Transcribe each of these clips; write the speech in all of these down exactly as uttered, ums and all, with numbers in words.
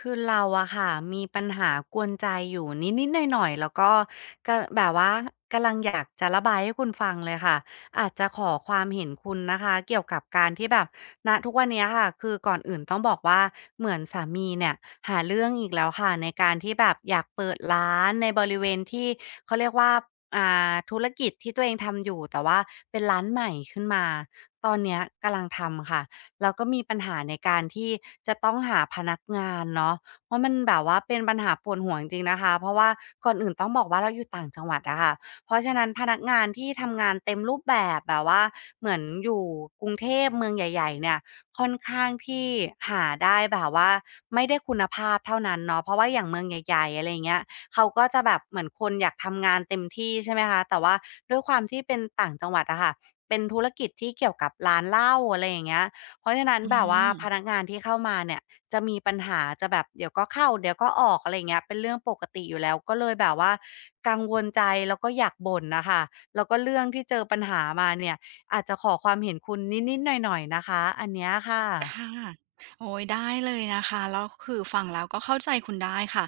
คือเราอะค่ะมีปัญหากวนใจอยู่นิดๆหน่อยๆแล้วก็กแบบว่ากำลังอยากจะระบายให้คุณฟังเลยค่ะอาจจะขอความเห็นคุณนะคะเกี่ยวกับการที่แบบณทุกวันเนี้ยค่ะคือก่อนอื่นต้องบอกว่าเหมือนสามีเนี่ยหาเรื่องอีกแล้วค่ะในการที่แบบอยากเปิดร้านในบริเวณที่เขาเรียกว่าอ่าธุรกิจที่ตัวเองทำอยู่แต่ว่าเป็นร้านใหม่ขึ้นมาตอนเนี้ยกำลังทำค่ะ แล้วก็มีปัญหาในการที่จะต้องหาพนักงานเนาะเพราะมันแบบว่าเป็นปัญหาปวดหัวจริงๆนะคะเพราะว่าก่อนอื่นต้องบอกว่าเราอยู่ต่างจังหวัดอะค่ะเพราะฉะนั้นพนักงานที่ทำงานเต็มรูปแบบแบบว่าเหมือนอยู่กรุงเทพเมืองใหญ่ๆเนี่ยค่อนข้างที่หาได้แบบว่าไม่ได้คุณภาพเท่านั้นเนาะเพราะว่าอย่างเมืองใหญ่ๆอะไรอย่างเงี้ยเขาก็จะแบบเหมือนคนอยากทำงานเต็มที่ใช่ไหมคะแต่ว่าด้วยความที่เป็นต่างจังหวัดอะค่ะเป็นธุรกิจที่เกี่ยวกับร้านเหล้าอะไรอย่างเงี้ย เพราะฉะนั้นอืแบบว่าพมนักงานที่เข้ามาเนี่ยจะมีปัญหาจะแบบเดี๋ยวก็เข้าเดี๋ยวก็ออกอะไรงเงี้ยเป็นเรื่องปกติอยู่แล้วก็เลยแบบว่ากังวลใจแล้วก็อยากบ่นน่ะค่ะแล้วก็เรื่องที่เจอปัญหามาเนี่ยอาจจะขอความเห็นคุณนิดๆหน่อยๆนะคะอันเนี้ยค่ะค่ะโอ้ยได้เลยนะคะแล้วคือฟังแล้วก็เข้าใจคุณได้ค่ะ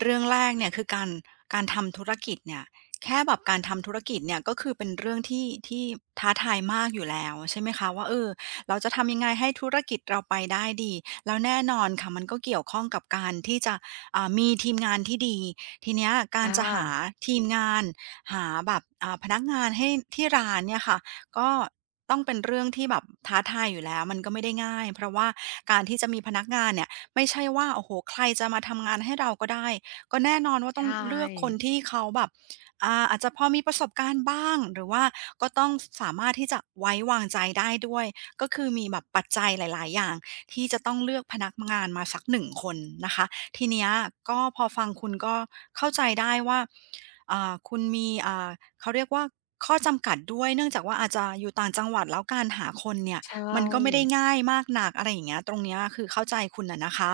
เรื่องแรกเนี่ยคือการการทำธุรกิจเนี่ยแค่แบบการทำธุรกิจเนี่ยก็คือเป็นเรื่องที่ที่ท้าทายมากอยู่แล้วใช่ไหมคะว่าเออเราจะทำยังไงให้ธุรกิจเราไปได้ดีแล้วแน่นอนค่ะมันก็เกี่ยวข้องกับการที่จะอ่ามีทีมงานที่ดีทีเนี้ยการค่ะจะหาทีมงานหาแบบอ่าพนักงานให้ที่ร้านเนี่ยค่ะก็ ต้องเป็นเรื่องที่แบบท้าทายอยู่แล้วมันก็ไม่ได้ง่ายเพราะว่าการที่จะมีพนักงานเนี่ยไม่ใช่ว่าโอ้โฮใครจะมาทำงานให้เราก็ได้ก็แน่นอนว่าต้ใชอง่เลือกคนที่เขาแบบอ่าอาจจะพอมีประสบการณ์บ้างหรือว่าก็ต้องสสามารถที่จะไว้วางใจได้ด้วยก็คือมีแบบปัจจัยหลายๆอย่างที่จะต้องเลือกพนักงานมาสักหนึ่งคนนะคะ ทีเนี้ยก็พอฟังคุณก็เข้าใจได้ว่าอ่าคุณมีอ่าเขาเรียกว่าข้อจำกัดด้วยเนื่องจากว่าอาจจะอยู่ต่างจังหวัดแล้วการหาคนเนี่ยใชมันก็ไม่ได้่ง่ายมากหนักอะไรอย่างเงี้ยตรงเนี้ยคือเข้าใจคุณน่ะนะคะ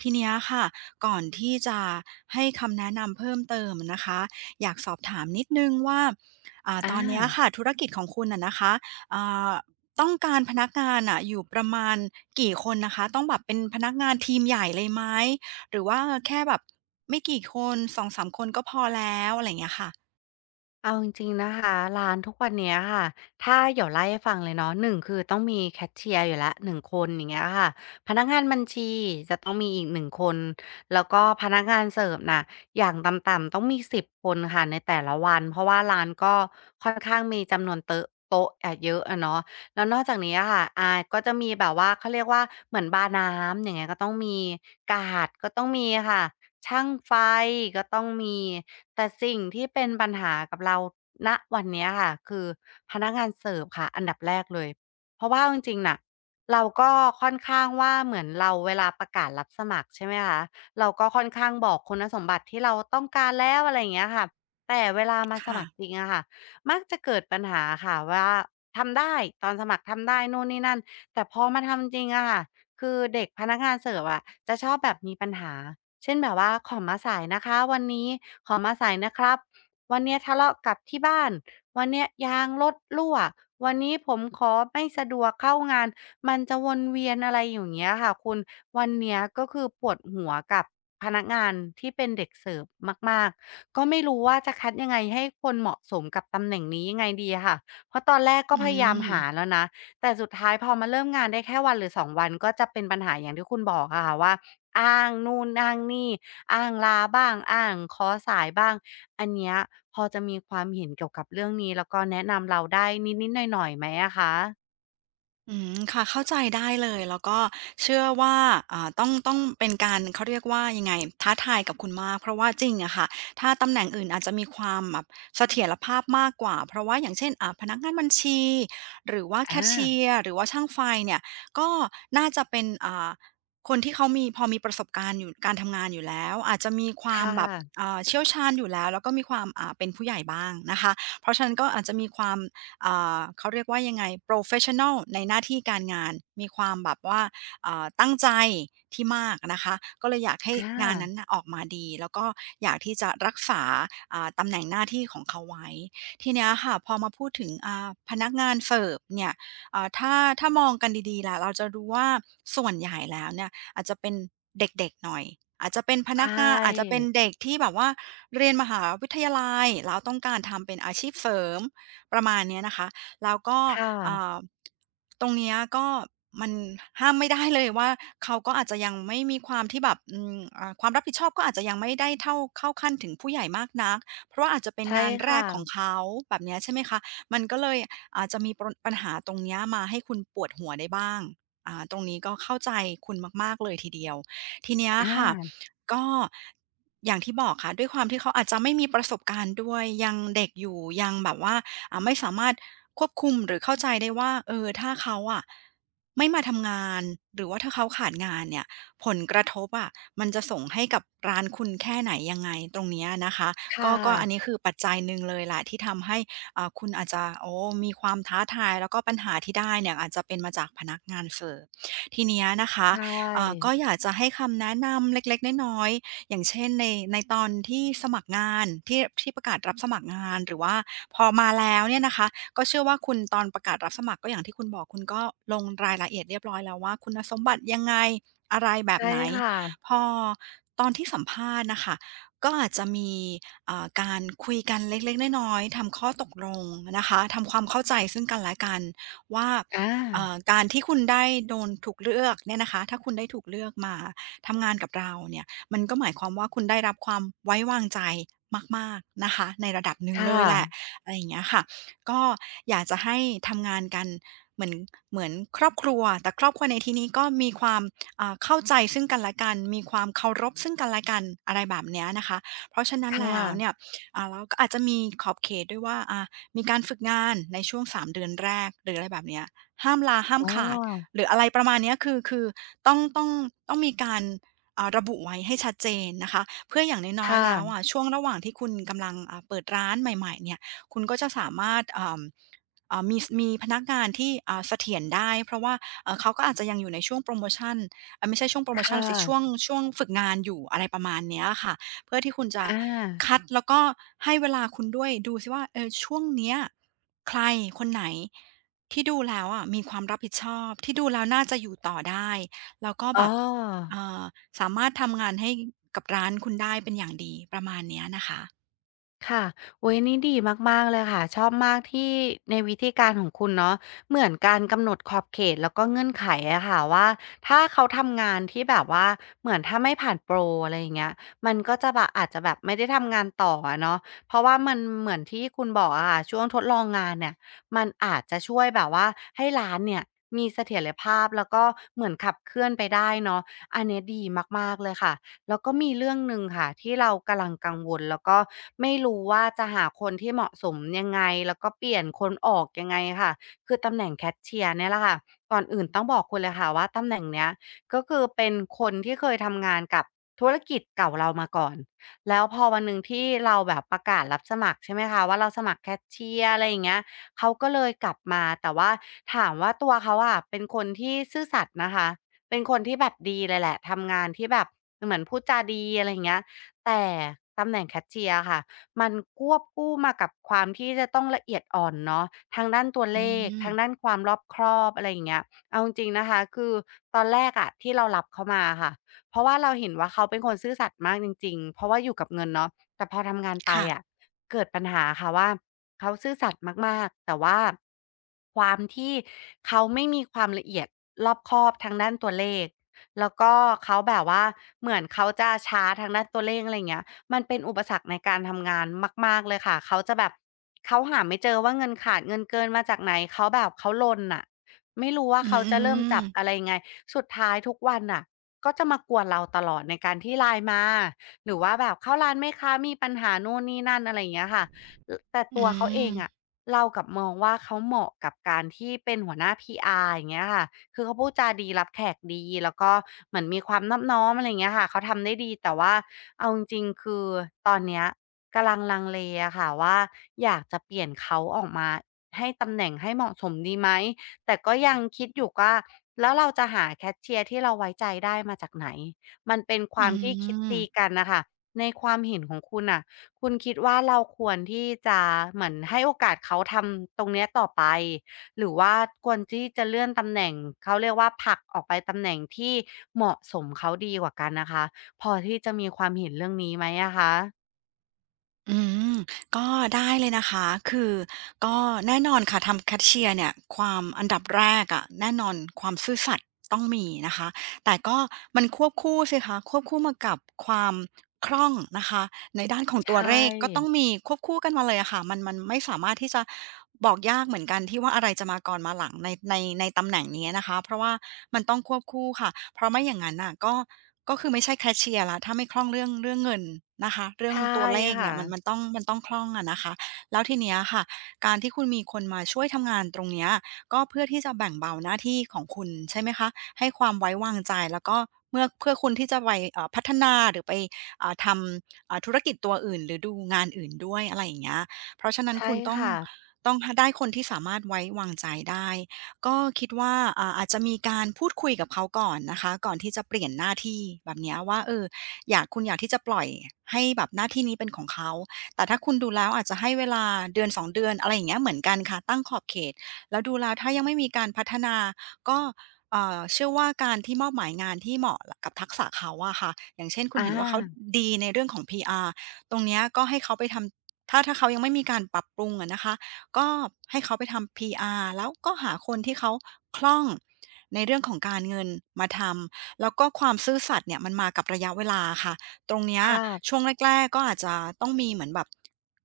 ทีเนี้ยค่ะก่อนที่จะให้คำแนะนำเพิ่มเติมอะนะคะอยากสอบถามนิดหนึ่งว่าอ่าตอา อนเนี้ยค่ะธุรกิจของคุณน่ะนะคะอ่าต้องการพนักงานน่ะอยู่ประมาณกี่คนนะคะต้องแบบเป็นพนักงานทีมใหญ่เลยไหม หรือว่าแค่แบบไม่กี่คนสองถึงสามคนก็พอแล้วอะไรอย่างเงี้ยค่ะเอาจริงๆนะคะร้านทุกวันเนี้ยค่ะถ้าเดี๋ยวไล่ให้ฟังเลยเนาะหนึ่งคือต้องมีแคชเชียร์อยู่ละหนึ่หนึ่งคนอย่างเงี้ยค่ะพนักงานบัญชีจะต้องมีอีกหนึ่งคนแล้วก็พนักงานเสิร์ฟน่ะอย่างต่ำๆต้องมีสิบคนค่ะในแต่ละวันเพราะว่าร้านก็ค่อนข้างมีจำนวนเตอะโต๊ะอะเยอะอะเนาะแล้วนอกจากนี้อะค่ะอาก็จะมีแบบว่าเขาเรียกว่าเหมือนบาร์น้ำอย่างเงี้ยก็ต้องมีกาดก็ต้องมีค่ะ ช่างไฟก็ต้องมีแต่สิ่งที่เป็นปัญหากับเราณวันเนี้ยค่ะคือพนักงานเสิร์ฟค่ะอันดับแรกเลยเพราะว่าเอาจริงๆน่ะเราก็ค่อนข้างว่าเหมือนเราเวลาประกาศรับสมัครใช่ไหมคะเราก็ค่อนข้างบอกคุณสมบัติที่เราต้องการแล้วอะไรอย่างเงี้ยค่ะแต่เวลามาสค่ะมัครจริงอะค่ะมักจะเกิดปัญหาค่ะว่าทำได้ตอนสมัครทำได้นู่นนี่นั่นแต่พอมาทำจริงอะค่ะคือเด็กพนักงานเสิร์ฟอะจะชอบแบบมีปัญหา เช่นแบบว่าขอมาสายนะคะวันนี้ขอมาสายนะครับวันเนี้ยทะเลาะกับที่บ้านวันเนี้ยยางรถรั่ววันนี้ผมขอไม่สะดวกเข้างานมันจะวนเวียนอะไรอยู่างเงี้ยค่ะคุณวันเนี้ยก็คือปวดหัวกับพนักงานที่เป็นเด็กเสิร์ฟมากๆก็ไม่รู้ว่าจะคัดยังไงให้คนเหมาะสมกับตำแหน่งนี้ยังไงดีอะค่ะเพราะตอนแรกก็อืพยายามหาม แล้วนะแต่สุดท้ายพอมาเริ่มงานได้แค่วันหรือสองวันก็จะเป็นปัญหาอย่างที่คุณบอกอะค่ะว่า อ้างนู่นอ้างนี่อ้างลาบ้างอ้างขอสายบ้างอันเนี้ยพอจะมีความเห็นเกี่ยวกับเรื่องนี้แล้วก็แนะนำเราได้นิดๆหน่อยๆไหมอะคะอืมค่ะเข้าใจได้เลยแล้วก็เชื่อว่าอ่าต้องต้องเป็นการเขาเรียกว่ายังไงท้าทายกับคุณมากเพราะว่าจริงอะค่ะถ้าตำแหน่งอื่นอาจจะมีความแบบเสถียรภาพมากกว่าเพราะว่าอย่างเช่นอ่าพนักงานบัญชีหรือว่าแคอชเชีายร์หรือว่าช่างไฟเนี่ยก็น่าจะเป็นอ่าคนที่เขามีพอมีประสบการณ์อยู่การทำงานอยู่แล้วอาจจะมีความค่ะแบบอ่าเชี่ยวชาญอยู่แล้วแล้วก็มีความอ่าเป็นผู้ใหญ่บ้างนะคะเพราะฉะนั้นก็อาจจะมีความ อ่าเขาเรียกว่ายังไงโ r รเฟ s ชั o น a ลในหน้าที่การงาน มีความแบบว่าอ่าตั้งใจที่มากนะคะ ก็เลยอยากให้อางานนั้นน่ะออกมาดี แล้วก็อยากที่จะรักษาอ่าตำแหน่งหน้าที่ของเขาไว้ ทีเนี้ยค่ะพอมาพูดถึงอ่าพนักงานเสิร์ฟเนี่ยอ่าถ้าถ้ามองกันดีๆล่ะเราจะดูว่าส่วนใหญ่แล้วเนี่ยอาจจะเป็นเด็กๆหน่อยอาจจะเป็นพนักใช่งานอาจจะเป็นเด็กที่แบบว่าเรียนมหาวิทยาลัยแล้วต้องการทำเป็นอาชีพเสริม ประมาณเนี้ยนะคะแล้วก็ค่ะเอ่อตรงเนี้ยก็มันห้ามไม่ได้เลยว่าเขาก็อาจจะยังไม่มีความที่แบบอืมอ่าความรับผิดชอบก็อาจจะยังไม่ได้เท่าเข้าขั้นถึงผู้ใหญ่มากนักเพราะว่าอาจจะเป็นใช่งานคแรกของ่ะเขาแบบเนี้ยใช่ไหมคะมันก็เลยอาจจะมีปรนปัญหาตรงเนี้ยมาให้คุณปวดหัวได้บ้างอ่าตรงนี้ก็เข้าใจคุณมากๆเลยทีเดียวทีเนี้ยอค่ะาก็อย่างที่บอกค่ะด้วยความที่เขาอาจจะไม่มีประสบการณ์ด้วยยังเด็กอยู่ยังแบบว่า อ่าไม่สามารถควบคุมหรือเข้าใจได้ว่าเออถ้าเขาอ่ะไม่มาทำงานหรือว่าถ้าเขาขาดงานเนี่ยผลกระทบอะมันจะส่งให้กับร้านคุณแค่ไหนยังไงตรงเนี้ยนะคะก็ค่ะก็อันนี้คือปัจจัยหนึ่งเลยแหละที่ทำให้อ่าคุณอาจจะโอ้มีความท้าทายแล้วก็ปัญหาที่ได้เนี่ยอาจจะเป็นมาจากพนักงานเสิร์ฟทีเนี้ยนะคะใชอ่าก็่อยากจะให้คำแนะนำเล็กๆน้อย อย่างเช่นในในตอนที่สมัครงานที่ที่ประกาศรับสมัครงานหรือว่าพอมาแล้วเนี่ยนะคะก็เชื่อว่าคุณตอนประกาศรับสมัครก็อย่างที่คุณบอกคุณก็ลงรายละเอียดเรียบร้อยแล้วว่าคุณสมบัติยังไงอะไรแบบใช่ไหนค่ะพอตอนที่สัมภาษณ์น่ะค่ะก็อาจจะมีอ่าการคุยกันเล็กๆน้อยๆทำข้อตกลงนะคะทำความเข้าใจซึ่งกันและกันว่าอาเอ่อการที่คุณได้โดนถูกเลือกเนี่ยนะคะถ้าคุณได้ถูกเลือกมาทำงานกับเราเนี่ย มันก็หมายความว่าคุณได้รับความไว้วางใจมากๆนะคะในระดับหนึ่งคเลยแหละ่ะอะไรอย่างเงี้ยค่ะก็อยากจะให้ทำงานกันเหมือนเหมือนครอบครัวแต่ครอบครัวในที่นี้ก็มีความอ่าเข้าใจซึ่งกันและกันมีความเคารพซึ่งกันและกันอะไรแบบเนี้ยนะคะเพราะฉะนั้นคแล้วเนี่ย่ะอ่าเราก็อาจจะมีขอบเขตด้วยว่าอ่ามีการฝึกงานในช่วงสามเดือนแรกหรืออะไรแบบเนี้ยห้ามลาห้ามอ้ขาดอหรืออะไรประมาณเนี้ยคือคือต้องต้องต้องมีการ อ่าระบุไว้ให้ชัดเจนนะคะเพื่ออย่างน้อยๆแล้วค่ะอะช่วงระหว่างที่คุณกำลังอ่าเปิดร้านใหม่ๆเนี่ยคุณก็จะสามารถอ่าอ่ามีมีพนักงานที่อ่าเสถียรได้เพราะว่าเอ่อเขาก็อาจจะยังอยู่ในช่วงโปรโมชันเออไม่ใช่ช่วงโปรคโมชันสิช่วง่ะช่วงฝึกงานอยู่อะไรประมาณเนี้ยค่ะเพื่อที่คุณจะอาคัดแล้วก็ให้เวลาคุณด้วยดูซิว่าเออช่วงเนี้ยใครคนไหนที่ดูแล้วอะมีความรับผิดชอบที่ดูแล้วน่าจะอยู่ต่อได้แล้วก็แบอ้อ บ เอ่อสามารถทำงานให้กับร้านคุณได้เป็นอย่างดีประมาณเนี้ยนะคะค่ะโอุ๊ยนี่ดีมากๆเลยค่ะชอบมากที่ในวิธีการของคุณเนาะเหมือนการกำหนดขอบเขตแล้วก็เงื่อนไขอะค่ะว่าถ้าเขาทำงานที่แบบว่าเหมือนถ้าไม่ผ่านโปรอะไรอย่างเงี้ยมันก็จะแบบอาจจะแบบไม่ได้ทำงานต่ออะเนาะเพราะว่ามันเหมือนที่คุณบอกอะค่ะช่วงทดลองงานเนี่ยมันอาจจะช่วยแบบว่าให้ร้านเนี่ยมีเสถียรภาพแล้วก็เหมือนขับเคลื่อนไปได้เนาะอันเนี้ยดีมากๆเลยค่ะ แล้วก็มีเรื่องหนึ่งค่ะที่เรากำลังกังวลแล้วก็ไม่รู้ว่าจะหาคนที่เหมาะสมยังไงแล้วก็เปลี่ยนคนออกยังไงค่ะคือตำแหน่งแคชเชียร์เนี่ยแหละค่ะก่อนอื่นต้องบอกคุณเลยค่ะว่าตำแหน่งเนี้ยก็คือเป็นคนที่เคยทำงานกับธุรกิจเก่าเรามาก่อนแล้วพอวันหนึ่งที่เราแบบประกาศรับสมัครใช่ไหมคะว่าเราสมัครแคชเชียร์อะไรอย่างเงี้ยเขาก็เลยกลับมาแต่ว่าถามว่าตัวเขาอะเป็นคนที่ซื่อสัตย์นะคะ เป็นคนที่แบบดีเลยแหละทำงานที่แบบเหมือนพูดจาดีอะไรอย่างเงี้ยแต่ตำแหน่งแคชเชียร์ค่ะมันควบคู่มากับความที่จะต้องละเอียดอ่อนเนาะทางด้านตัวอืเลขมทางด้านความรอบคอบอะไรอย่างเงี้ยเอาจริงๆนะคะคือตอนแรกอะที่เรารับเขามาค่ะเพราะว่าเราเห็นว่าเขาเป็นคนซื่อสัตย์มากจริงๆเพราะว่าอยู่กับเงินเนาะแต่พอทำงานไปค่ะอะเกิดปัญหาค่ะว่า เขาซื่อสัตย์มากๆแต่ว่าความที่เขาไม่มีความละเอียดรอบคอบทางด้านตัวเลขแล้วก็เขาแบบว่าเหมือนเขาจะช้าทางด้านตัวเลขอะไรอย่างเงี้ยมันเป็นอุปสรรคในการทำงานมากๆเลยค่ะเขาจะแบบเขาหาไม่เจอว่าเงินขาดเงินเกินมาจากไหนเขาแบบเขาลนน่ะไม่รู้ว่าอืมเขาอืจะเริ่มมจับอะไรยังไงสุดท้ายทุกวันน่ะก็จะมากวนเราตลอดในการที่ ไลน์ มาหรือว่าแบบเข้าร้านไหมคะมีปัญหานู่นนี่นั่นอะไรอย่างเงี้ยค่ะ แต่อตัวเขาเองือะเรากลับมองว่าเขาเหมาะกับการที่เป็นหัวหน้าพ r อาร์อย่างเงี้ยค่ะคือเขาพูดจาดีรับแขกดีแล้วก็เหมือนมีความนอบน้อมอะไรอย่างเงี้ยค่ะเขาทำได้ดีแต่ว่าเอาจริงๆคือตอนเนี้ยกำลังลังเลอะค่ะว่าอยากจะเปลี่ยนเขาออกมาให้ตำแหน่งให้เหมาะสมดีไหมแต่ก็ยังคิดอยู่ว่าแล้วเราจะหาแคชเชียร์ที่เราไว้ใจได้มาจากไหนมันเป็นความมที่คิดดีกันน่ะค่ะในความเห็นของคุณน่ะ คุณคิดว่าเราควรที่จะเหมือนให้โอกาสเขาทำตรงเนี้ยต่อไปหรือว่าควรที่จะเลื่อนตำแหน่งเขาเรียกว่าผลักออกไปตำแหน่งที่เหมาะสมเขาดีกว่ากันนะคะพอที่จะมีความเห็นเรื่องนี้ไหมอะคะอืมก็ได้เลยนะคะ คือก็แน่นอนค่ะทำแคชเชียร์เนี่ยความอันดับแรกอะแน่นอนความซื่อสัตย์ต้องมีนะคะ แต่ก็มันควบคู่สิคะควบคู่มากับความคล่องนะคะในด้านของตัวใช่เลขก็ต้องมีควบคู่กันมาเลยอะค่ะมันมันไม่สามารถที่จะบอกยากเหมือนกันที่ว่าอะไรจะมาก่อนมาหลังในในในตำแหน่งนี้นะคะเพราะว่ามันต้องควบคู่ค่ะเพราะไม่อย่างงั้นน่ะก็ก็คือไม่ใช่แคชเชียร์แล้วถ้าไม่คล่องเรื่องเรื่องเงินนะคะเรื่องใช่ตัวเลขเนี่ค่ะยมันมันต้องมันต้องคล่องอะนะคะแล้วทีเนี้ยค่ะการที่คุณมีคนมาช่วยทำงานตรงเนี้ย ก็เพื่อที่จะแบ่งเบาหน้าที่ของคุณใช่ไหมคะ ให้ความไว้วางใจแล้วก็เมื่อเพื่อคุณที่จะไปเอ่อพัฒนาหรือไปอ่าทำอ่าธุรกิจตัวอื่นหรือดูงานอื่นด้วยอะไรอย่างเงี้ยเพราะฉะนั้นใช่คุณต้องค่ะต้องหได้คนที่สามารถไว้วางใจได้ ก็คิดว่าอ่าอาจจะมีการพูดคุยกับเขาก่อนนะคะก่อนที่จะเปลี่ยนหน้าที่แบบเนี้ยว่าเอออยากคุณอยากที่จะปล่อยให้แบบหน้าที่นี้เป็นของเขาแต่ถ้าคุณดูแล้วอาจจะให้เวลาเดือนสองเดือนอะไรอย่างเงี้ยเหมือนกันค่ะตั้งขอบเขต แล้วดูแล้วถ้ายังไม่มีการพัฒนาก็เอ่อเชื่อว่าการที่มอบหมายงานที่เหมาะกับทักษะเขาอะค่ะอย่างเช่นคุณอเห็นว่าเขาาดีในเรื่องของพีอาร์ตรงเนี้ยก็ให้เขาไปทำถ้าถ้าเขายังไม่มีการปรับปรุงอะนะคะก็ให้เขาไปทำพีอาร์แล้วก็หาคนที่เขาคล่องในเรื่องของการเงินมาทำแล้วก็ความซื่อสัตย์เนี่ยมันมากับระยะเวลาค่ะตรงเนี้ยค่ะช่วงแรกๆก็อาจจะต้องมีเหมือนแบบ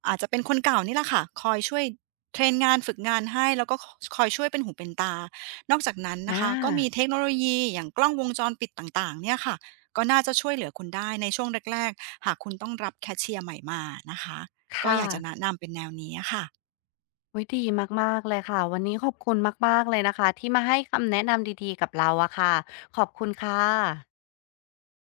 อาจจะเป็นคนเก่านี่แหละค่ะคอยช่วย เทรนงานฝึกงานให้แล้วก็คคอยช่วยเป็นหูเป็นตา นอกจากนั้นนะอาคะก็มีเทคโนโลยีอย่างกล้องวงจรปิดต่างๆเนี่ยค่ะก็น่าจะช่วยเหลือคุณได้ในช่วงแรกๆหากคุณต้องรับแคชเชียร์ใหม่มานะคะก็อค่ะยากจะแนะนำเป็นแนวนี้อะค่ะอุ๊ยดีมากๆเลยค่ะวันนี้ขอบคุณมากๆเลยนะคะที่มาให้คำแนะนำดีๆกับเราอะค่ะขอบคุณค่ะ